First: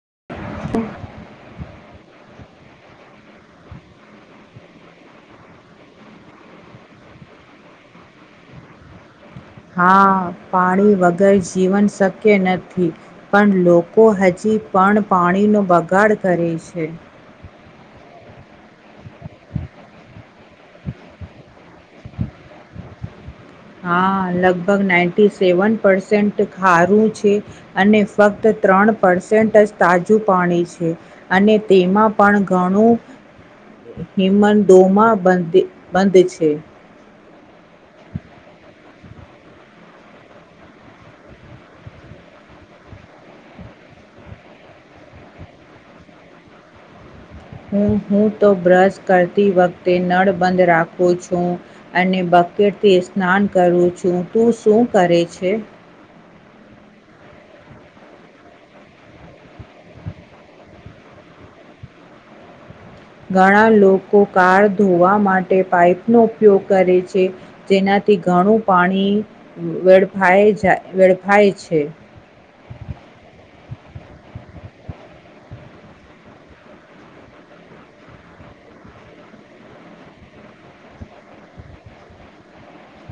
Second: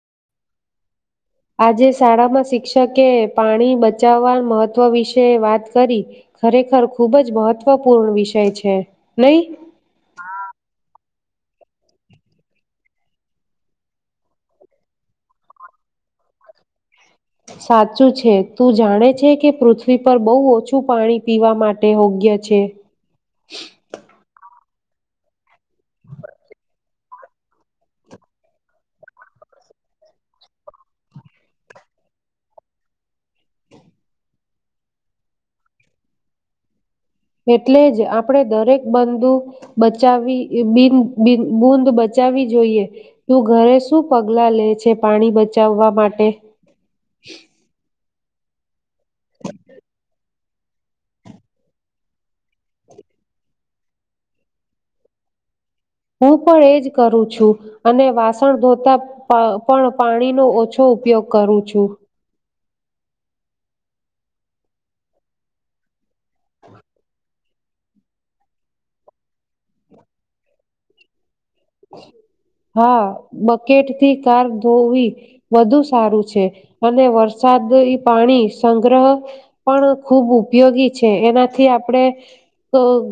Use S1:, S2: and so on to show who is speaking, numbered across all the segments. S1: હ. [unintelligible]
S2: આજે શાળામાં શિક્ષકે પાણી બચાવવા મહત્વ વિશે વાત કરી, ખરેખર ખુબ જ મહત્વપૂર્ણ વિષય છે નહી.
S1: હા પાણી વગર જીવન શક્ય નથી, પણ લોકો હજી પણ પાણીનો બગાડ કરે છે.
S2: સાચું છે તું જાણે છે કે પૃથ્વી પર બહુ ઓછું પાણી પીવા માટે યોગ્ય છે.
S1: હા લગભગ નાઇન્ટી સેવન પર્સેન્ટ ખારું છે, અને ફક્ત ત્રણ પર્સેન્ટ જ તાજું પાણી છે, અને તેમાં પણ ઘણું, હિમંદોમાં બંધ બંધ છે.
S2: એટલે જ આપણે દરેક બંદુ, બચાવવી બિ બુંદ બચાવવી જોઈએ, તું ઘરે શું પગલા લે છે પાણી બચાવવા માટે?
S1: હમ. હું તો બ્રશ કરતી વખતે નળ બંધ રાખું છું, અને બકેટથી સ્નાન કરું છું તું શું કરે છે?
S2: હું પણ એજ કરું છું, અને વાસણ ધોતા પણ પાણીનો ઓછો ઉપયોગ કરું છું.
S1: ઘણા લોકો કાર ધોવા માટે પાઈપનો ઉપયોગ કરે છે, જેનાથી ઘણું પાણી વેડફાય જાય. વેડફાય છે
S2: હા બ પકેટ થી કાર ધોવી, વધુ સારું છે અને વરસાદ પાણી સંગ્રહ, પણ ખૂબ ઉપયોગી છે એનાથી આપણે,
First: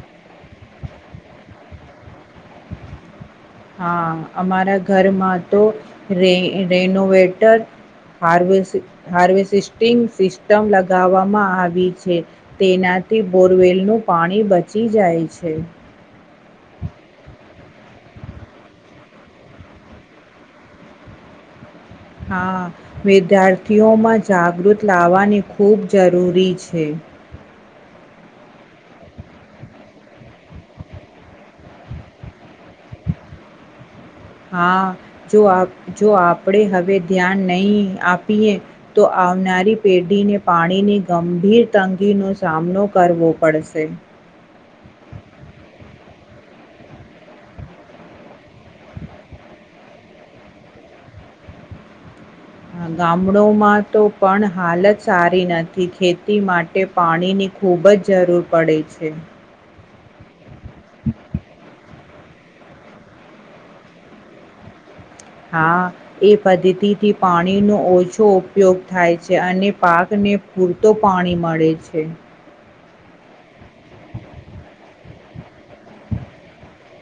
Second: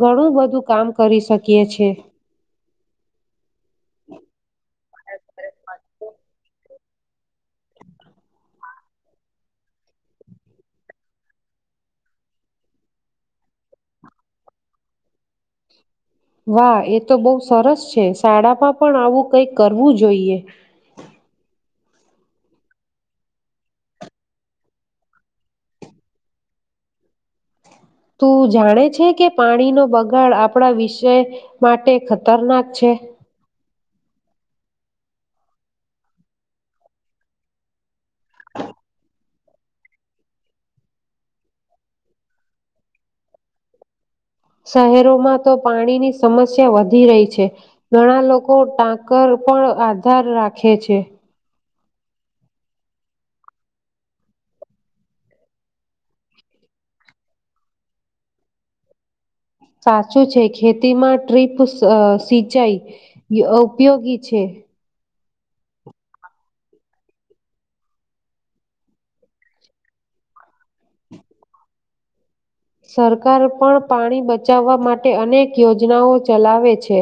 S2: ઘણું બધું કામ કરી શકીએ છે.
S1: હા. અમારા ઘરમાં તો રે રેનોવેટર હાર્વે હાર્વેસ્ટિંગ સિસ્ટમ લગાવવામાં આવી છે તેનાથી બોરવેલનું પાણી બચી જાય છે.
S2: વાહ એ તો બહું સરસ છે. શાળામાં પણ આવું કઈક કરવું જોઈએ.
S1: હા વિદ્યાર્થીઓમાં જાગૃત લાવવાની ખૂબ જરૂરી છે.
S2: તું જાણે છે કે પાણીનો બગાડ આપણા વિષય માટે ખતરનાક છે.
S1: હા જો આપ જો આપણે હવે ધ્યાન નહી આપીએ તો આવનારી પેઢીને પાણીની ગંભીર તંગીનો સામનો કરવો પડશે.
S2: શહેરોમાં તો પાણીની સમસ્યા વધી રહી છે. ઘણા લોકો ટાંકર પણ આધાર રાખે છે.
S1: ગામડોમાં તો પણ હાલત સારી નથી ખેતી માટે પાણીની ખૂબ જ જરૂર પડે છે.
S2: સાચું છે કે ખેતીમાં ટ્રીપ સ અ સિંચાઈ યોગ ઉપયોગી છે.
S1: હા એ પદ્ધતિથી પાણીનો ઓછો ઉપયોગ થાય છે અને પાકને પૂરતો પાણી મળે છે.
S2: સરકાર પણ પાણી બચાવવા માટે અનેક યોજનાઓ ચલાવે છે.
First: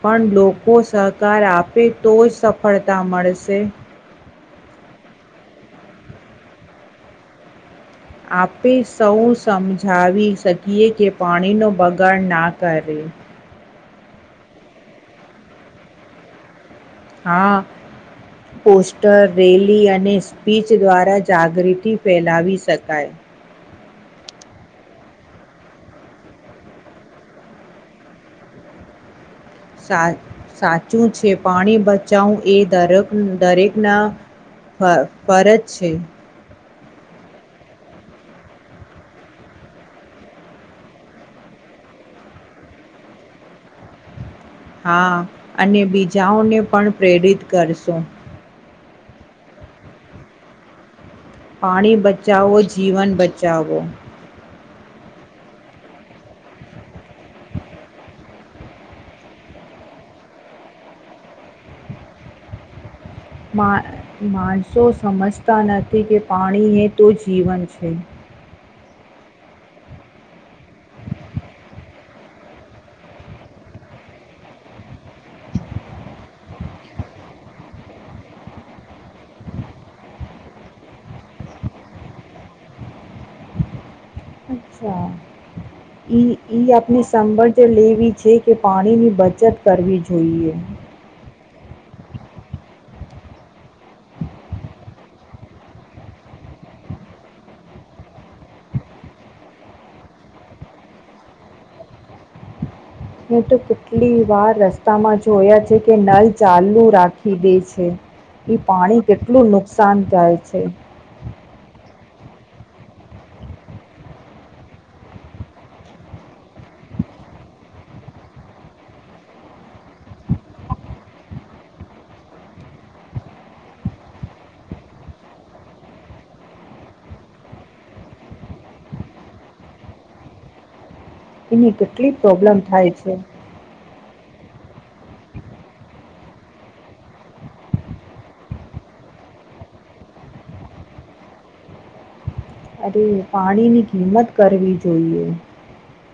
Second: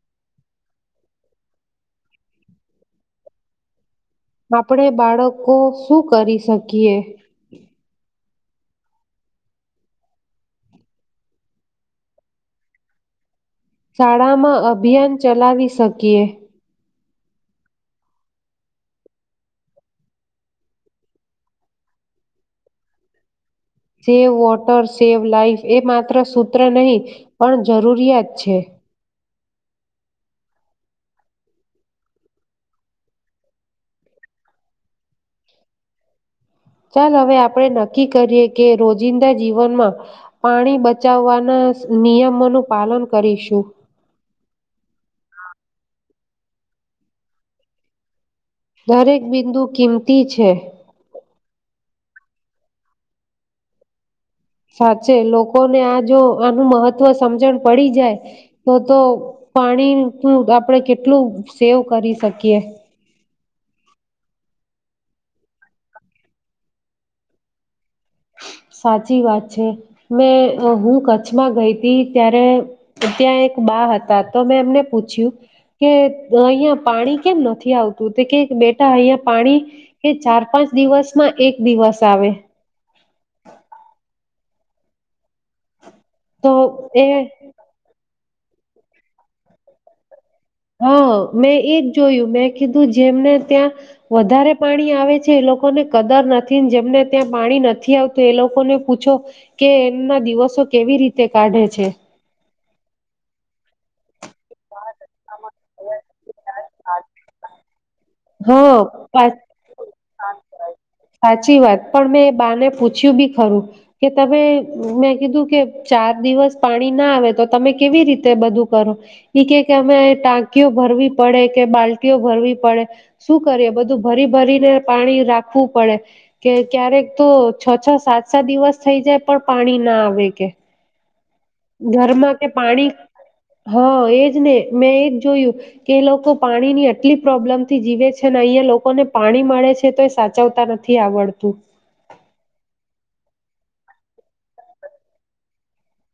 S1: પણ લોકો સહકાર આપે તો જ સફળતા મળશે.
S2: આપડે બાળકો શું કરી શકીએ.
S1: આપે સૌ સમજાવી શકીએ કે પાણીનો બગાડ ના કરે.
S2: શાળામાં અભિયાન ચલાવી શકીએ.
S1: હા પોસ્ટર રેલી અને સ્પીચ દ્વારા જાગૃતિ ફેલાવી શકાય.
S2: સેવ વોટર સેવ લાઈફ એ માત્ર સૂત્ર નહીં પણ જરૂરિયાત છે.
S1: સા સાચું છે પાણી બચાવું એ દરેક દરેકના ફ ફરજ છે.
S2: ચાલ હવે આપણેે નક્કી કરીએ કે રોજિંદા જીવનમાં પાણી બચાવવાના નિયમોનું પાલન કરીશું.
S1: હા અને બીજાઓને પણ પ્રેરિત કરશું.
S2: દરેક બિંદુ કિંમતી છે
S1: પાણી બચાવો, જીવન બચાવો
S2: સાચે લોકોને આ જો આનું મહત્વ સમજણ પડી જાય તો તો પાણી નું આપડે કેટલું સેવ કરી શકીએ
S1: માણસો સમજતા નથી કે પાણી એ તો જીવન છે
S2: સાચી વાત છે, મેં હું કચ્છમાં ગઈ હતી ત્યારે ત્યાં એક બા હતા તો મેં એમને પૂછ્યું કે અહિયાં પાણી કેમ નથી આવતું તે કે બેટા અહંયા પાણી એ ચાર પાંચ દિવસમાં એક દિવસ આવે હ
S1: અચ્છા ઈ
S2: તો
S1: ઈ આપની
S2: એ
S1: સંવર્ જે લેવી છે કે પાણીની બચત કરવી જોઈએ
S2: હા મેં એ જ જોયું મેં કીધ તું જેમને ત્યાં વધારે પાણી આવે છે, એ લોકોને કદર નથી, જેમને ત્યાં પાણી નથી આવતું એ લોકોને પૂછો કે એમના દિવસો કેવી રીતે કાઢે છે
S1: ને તો કેટલી વાર રસ્તામાં જોયા છે કે નલ ચાલુ રાખી દે છે ઈ
S2: હા
S1: પાણી
S2: પા
S1: કેટલું નુકસાન જાય છે
S2: સાચી વાત પણ મેં એ બાને પૂછ્યું બી ખરું કે તમે મેં કીધું કે ચાર દિવસ પાણી ના આવે તો તમે કેવી રીતે બધું કરો એઈ કે કે અમે ટાંકીઓ ભરવી પડે કે બાલ્ટઓ ભરવી પડે શું કરીએ બધું ભરી ભરીને પાણી રાખવું પડે કે ક્યારેક તો છ છ સાત સાત દિવસ થઈ જાય પણ પાણી ના આવે કે
S1: એની કેટલી
S2: ઘરમાં કે
S1: પ્રોબ્લેમ
S2: પાણી
S1: થાય છે.
S2: હ એ જ ને મેં એજ જોયું કે એ લોકો પાણીની આટલી પ્રોબ્લેમ થી જીવે છે ને અહિયાયાં લોકોને પાણી મળે છે તો એ સાચવતા નથી આવડતું
S1: અરે પાણીની કિંમત કરવી જોઈએ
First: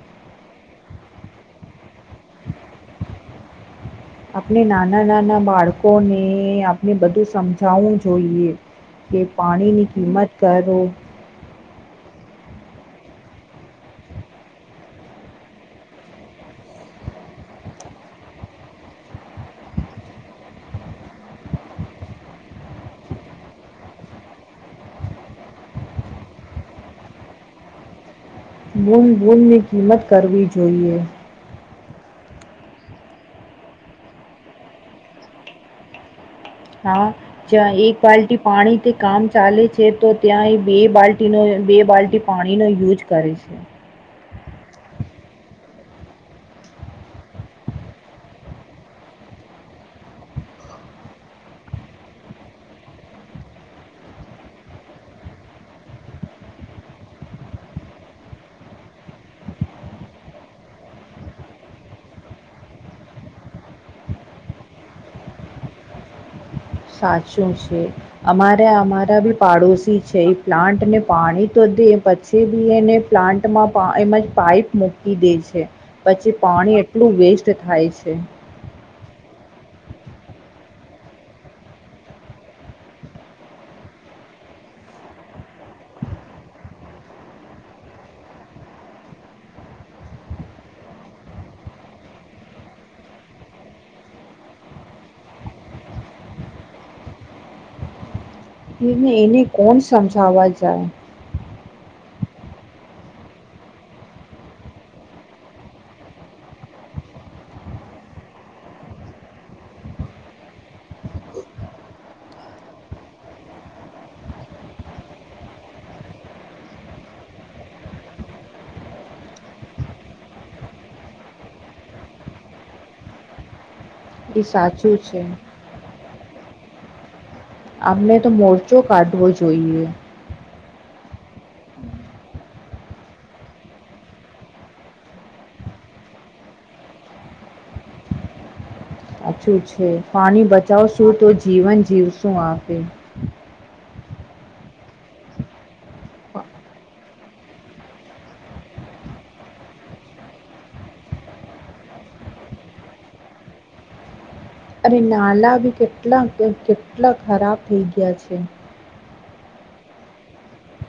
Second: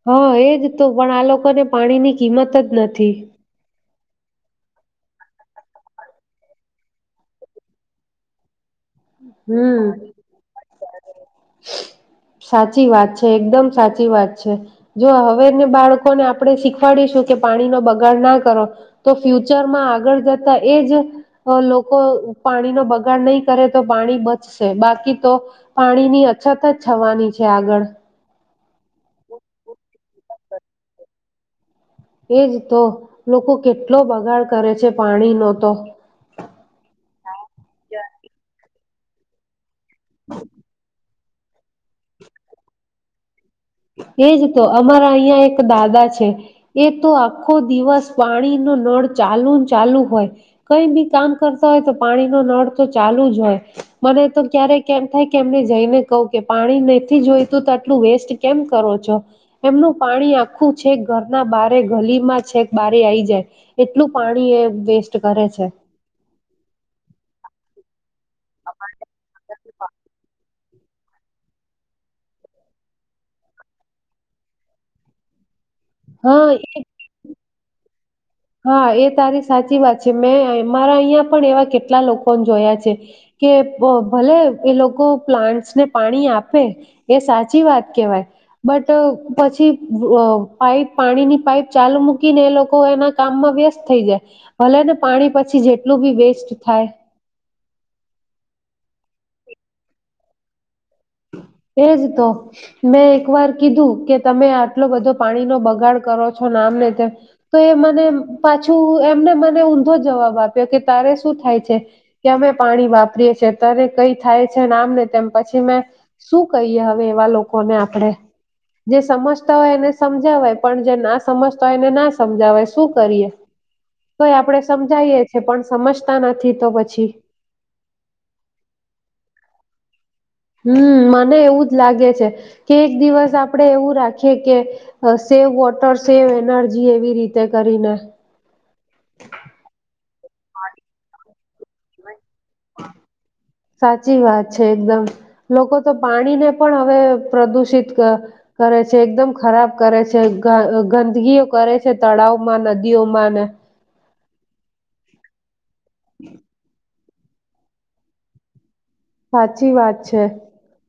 S2: હા એજ તું પણ આ લોકોને પાણીની કિંમત જ નથી.
S1: આપણે નાના નાના બાળકોને આપણે બધું સમજાવું જોઈએ. કે
S2: હમ
S1: પાણીની કિંમત કરો.
S2: સાચી વાત છે એકદમ સાચી વાત છે, જો હવેને બાળકોને આપડે શીખવાડીશું કે પાણી નો બગાડ ના કરો, તો ફ્યુચર માં આગળ જતા એજ, લોકો પાણી નો બગાડ નહી કરે. તો પાણી બચશે બાકી તો, પાણીની અછત જ થવાની છે આગળ.
S1: બૂન બૂન ની કિંમત કરવી જોએ. જોઈએ.
S2: એજ તો લોકો કેટલો બગાડ કરે છે પાણીનો તો.
S1: હા, જ એક બલ્ટી પાણી કામ ચાલે છે. છે તો ત્યાં બે બાલ્ટ ન બે બાલ્ટી પાણી નો યુઝ કરે છે.
S2: એજ તો અમારા અહીં એક દાદા છે, એ તો આખો દિવસ પાણી ન નળ ચાલુ ચાલુ હોય, કઈ બી કામ કરતા હોય તો પાણી ન નળ તો ચાલુ જ હોય, મને તો ક્યારે કેમ થાય કે એમને જઈને કહું કે પાણી નથી જોયતું તો આટલું વેસ્ટ કેમ કરો છો, એમનું પાણી આખું છેક ઘરના બારે ગલીમાં છેક બારી આઈ જાય, એટલું પાણી એ વેસ્ટ કરે છે.
S1: સાતશું છે. અમારા અમારા બી પાડોશી છે. પ્લાન્ટને પાણી તો દે પછી બી એને પ્લાન્ટમાં એમાં પાઈપ મૂકી દે છે. પછી
S2: હા
S1: પાણી
S2: એ
S1: એટલું વેસ્ટ થાય છે.
S2: હા એ તારી સાચી વાત છે મેં મારા અહંયા પણ એવા કેટલા લોકોને જોયા છે, કે ભલે એ લોકો પ્લાન્ટસને પાણી આપે, એ સાચી વાત કેહેવાય, બટ પછી પાપ પાણીની પાઈપ ચાલુ મૂકીને એ લોકો એના કામમાં વ્યસ્ત થઈ જાય ભલે ને પાણી પછી જેટલું બી વેસ્ટ થાય
S1: એ એને કોણ સમજાવવા જાય
S2: એજ તો મેં એક વાર કીધું કે તમે આટલો બધો પાણી નો બગાડ કરો છો, નામ ને તેમ તો એ મને પાછું એમને મને ઊંધો જવાબ આપ્યો કે તારે શું થાય છે કે અમે પાણી વાપરીએ છેએ તને કઈ થાય છે નામ ને તેમ પછી મેં શું કહીએ હવે એવા લોકોને આપણેે, જે સમજતા હોય એને સમજાવય પણ જે ના સમજતા હોય એને ના સમજાવય શું કરીએ તોય
S1: એ
S2: આપણે
S1: સાચું છે
S2: સમજાઈએેીએ પણ સમજ તા નથી, તો, પછી
S1: અમને તો મોરચો કાઢવો જોઈએ
S2: હમ મને એવું જ લાગે છે કે એક દિવસ આપડે એવું રાખીએ કે સેવ વોટર સેવ એનર્જી એવી રીતે કરીને
S1: સાછું છે પાણી બચાવશું તો જીવન જીવશું આપે
S2: સાચી વાત છે એકદમ લોકો તો પાણીને પણ હવે પ્રદુષિત કરે છે એકદમ ખરાબ કરે છે ગંદગીઓ કરે છે તળાવમાં નદીઓમાં ને
S1: અરે નલાા બ કેટલા કેટલા ખરાબ થઈ ગયા છે
S2: સાચી વાત છે,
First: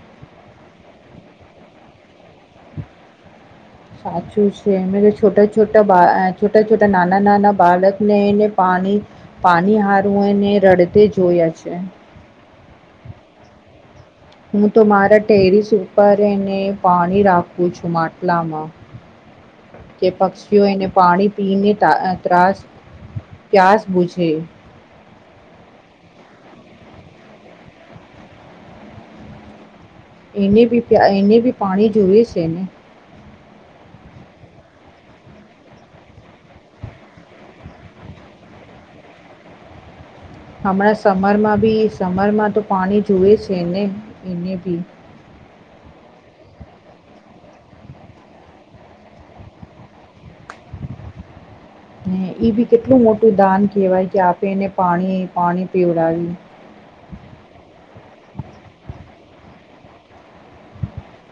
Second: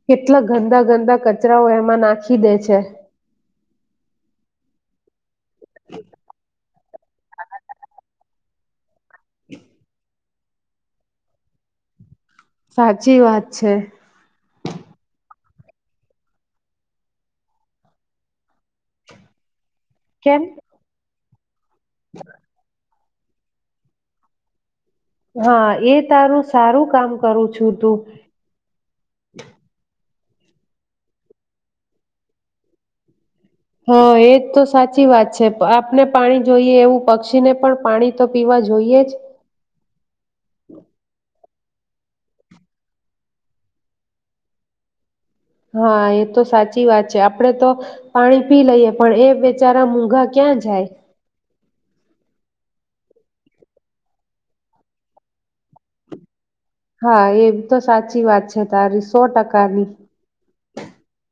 S2: કેટલા ગંદા ગંદા કચરાઓ એમાં નાખી દે છે
S1: સાચું છે, મે છોટા છુટ [unintelligible] બા છટ છટ છોટ, નાના નાના બાળકને એને પાણી પાણી હારું હું એને રડતે જોયા છે
S2: સાચી વાત છે
S1: હું તો મારા ટેરિસ ઉપરને પાણી રાખું છું માટલામાં કે
S2: કેમ
S1: પક્ષીઓ એને પાણી પી ત ત્રાસ પ્યાસ બૂઝે.
S2: હા એ તારું સારું કામ કરું છું તું.
S1: એને બી એને બી પાણી જોય છે ને.
S2: હા એજ તો સાચી વાત છે આપને પાણી જોઈએ એવું પક્ષીને પણ પાણી તો પીવા જોઈએ જ.
S1: હમણાં સમરમાં બી સમરમાં તો પાણી જુએ છે ને એને બી.
S2: હા એ તો સાચી વાત છે આપડે તો, પાણી પી લઈએ પણ એ બેચારા મુઘા ક્યાં જાય?
S1: હ એ બી કેટલું મોટું દાન કેહેવાય કે આપે એને પાણી પાણી પીવડાવી.
S2: હા એ તો સાચી વાત છે તારી સો ટકાની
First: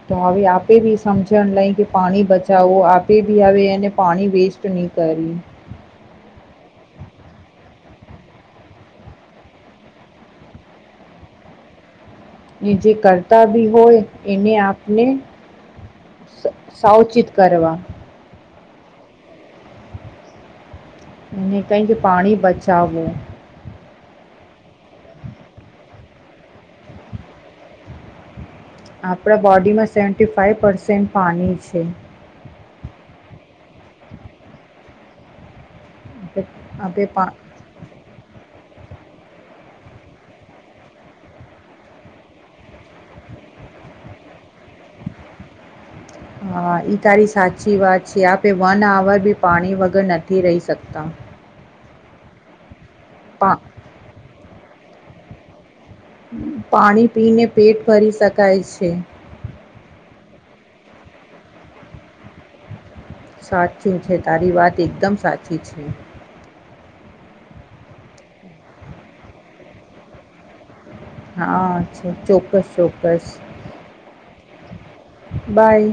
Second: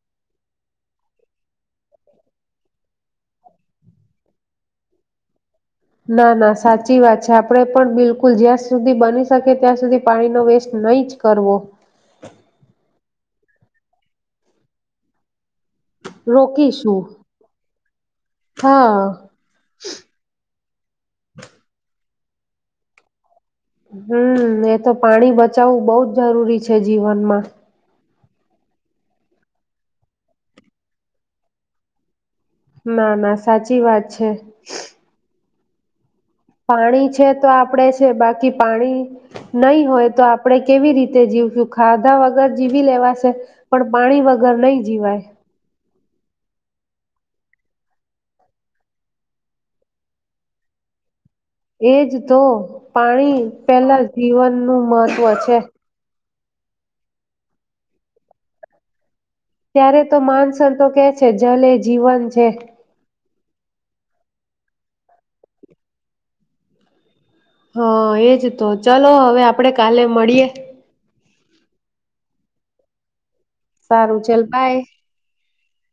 S1: તો હવે આપે બી સમજણ લઈ કે પાણી બચાવવો આપે બી હવે, એને પાણી વેસ્ટ નહી કરી
S2: ના ના સાચી વાત છે આપણેે પણ બિલકુલ જ્યાં સુધી બની શકી ત્યાં સુધી પાણીનો વેસ્ટ નહી જ કરવો.
S1: જે કરતા બી હોય એને આપને.
S2: રોકીશું
S1: સાવચિત કરવા.
S2: હા
S1: કઈ કે પાણી બચાાવો
S2: હમ એ તો પાણી બચાવવું બહુ જ જરૂરી છે જીવનમાં
S1: આપણા બોડીમાં સેવન્ટી ફાઈવ પર્સેન્ટ પાણી છે
S2: ના ના સાચી વાત છે
S1: આપણે આપણે
S2: પાણી છે
S1: પા
S2: તો આપડે છે બાકી પાણી નહી હોય તો આપણેે કેવી રીતે જીવશું ખાધા વગર જીવી લેવાશે પણ પાણી વગર નહી જીવાય.
S1: હા ઈ તારી સાચી વાત છે આપે વન આવર ભી પાણી વગર નથી રહી શકતા
S2: એજ તો પાણી
S1: પા
S2: પેલા જીવન નું મહત્વ છે.
S1: પાણી પી ને પેટ ભરી શકાય છે.
S2: ત્યારે તો માનસ તો કે છે જલે જીવન છે
S1: સાચું છે તારી વાત એકદમ સાચી છે
S2: હા, એજ તો ચાલો હવે આપડે કાલે મળીએે.
S1: હા છે ચોક્કસ ચોક્કસ
S2: સારું છેલ ભાઈ,
S1: બાય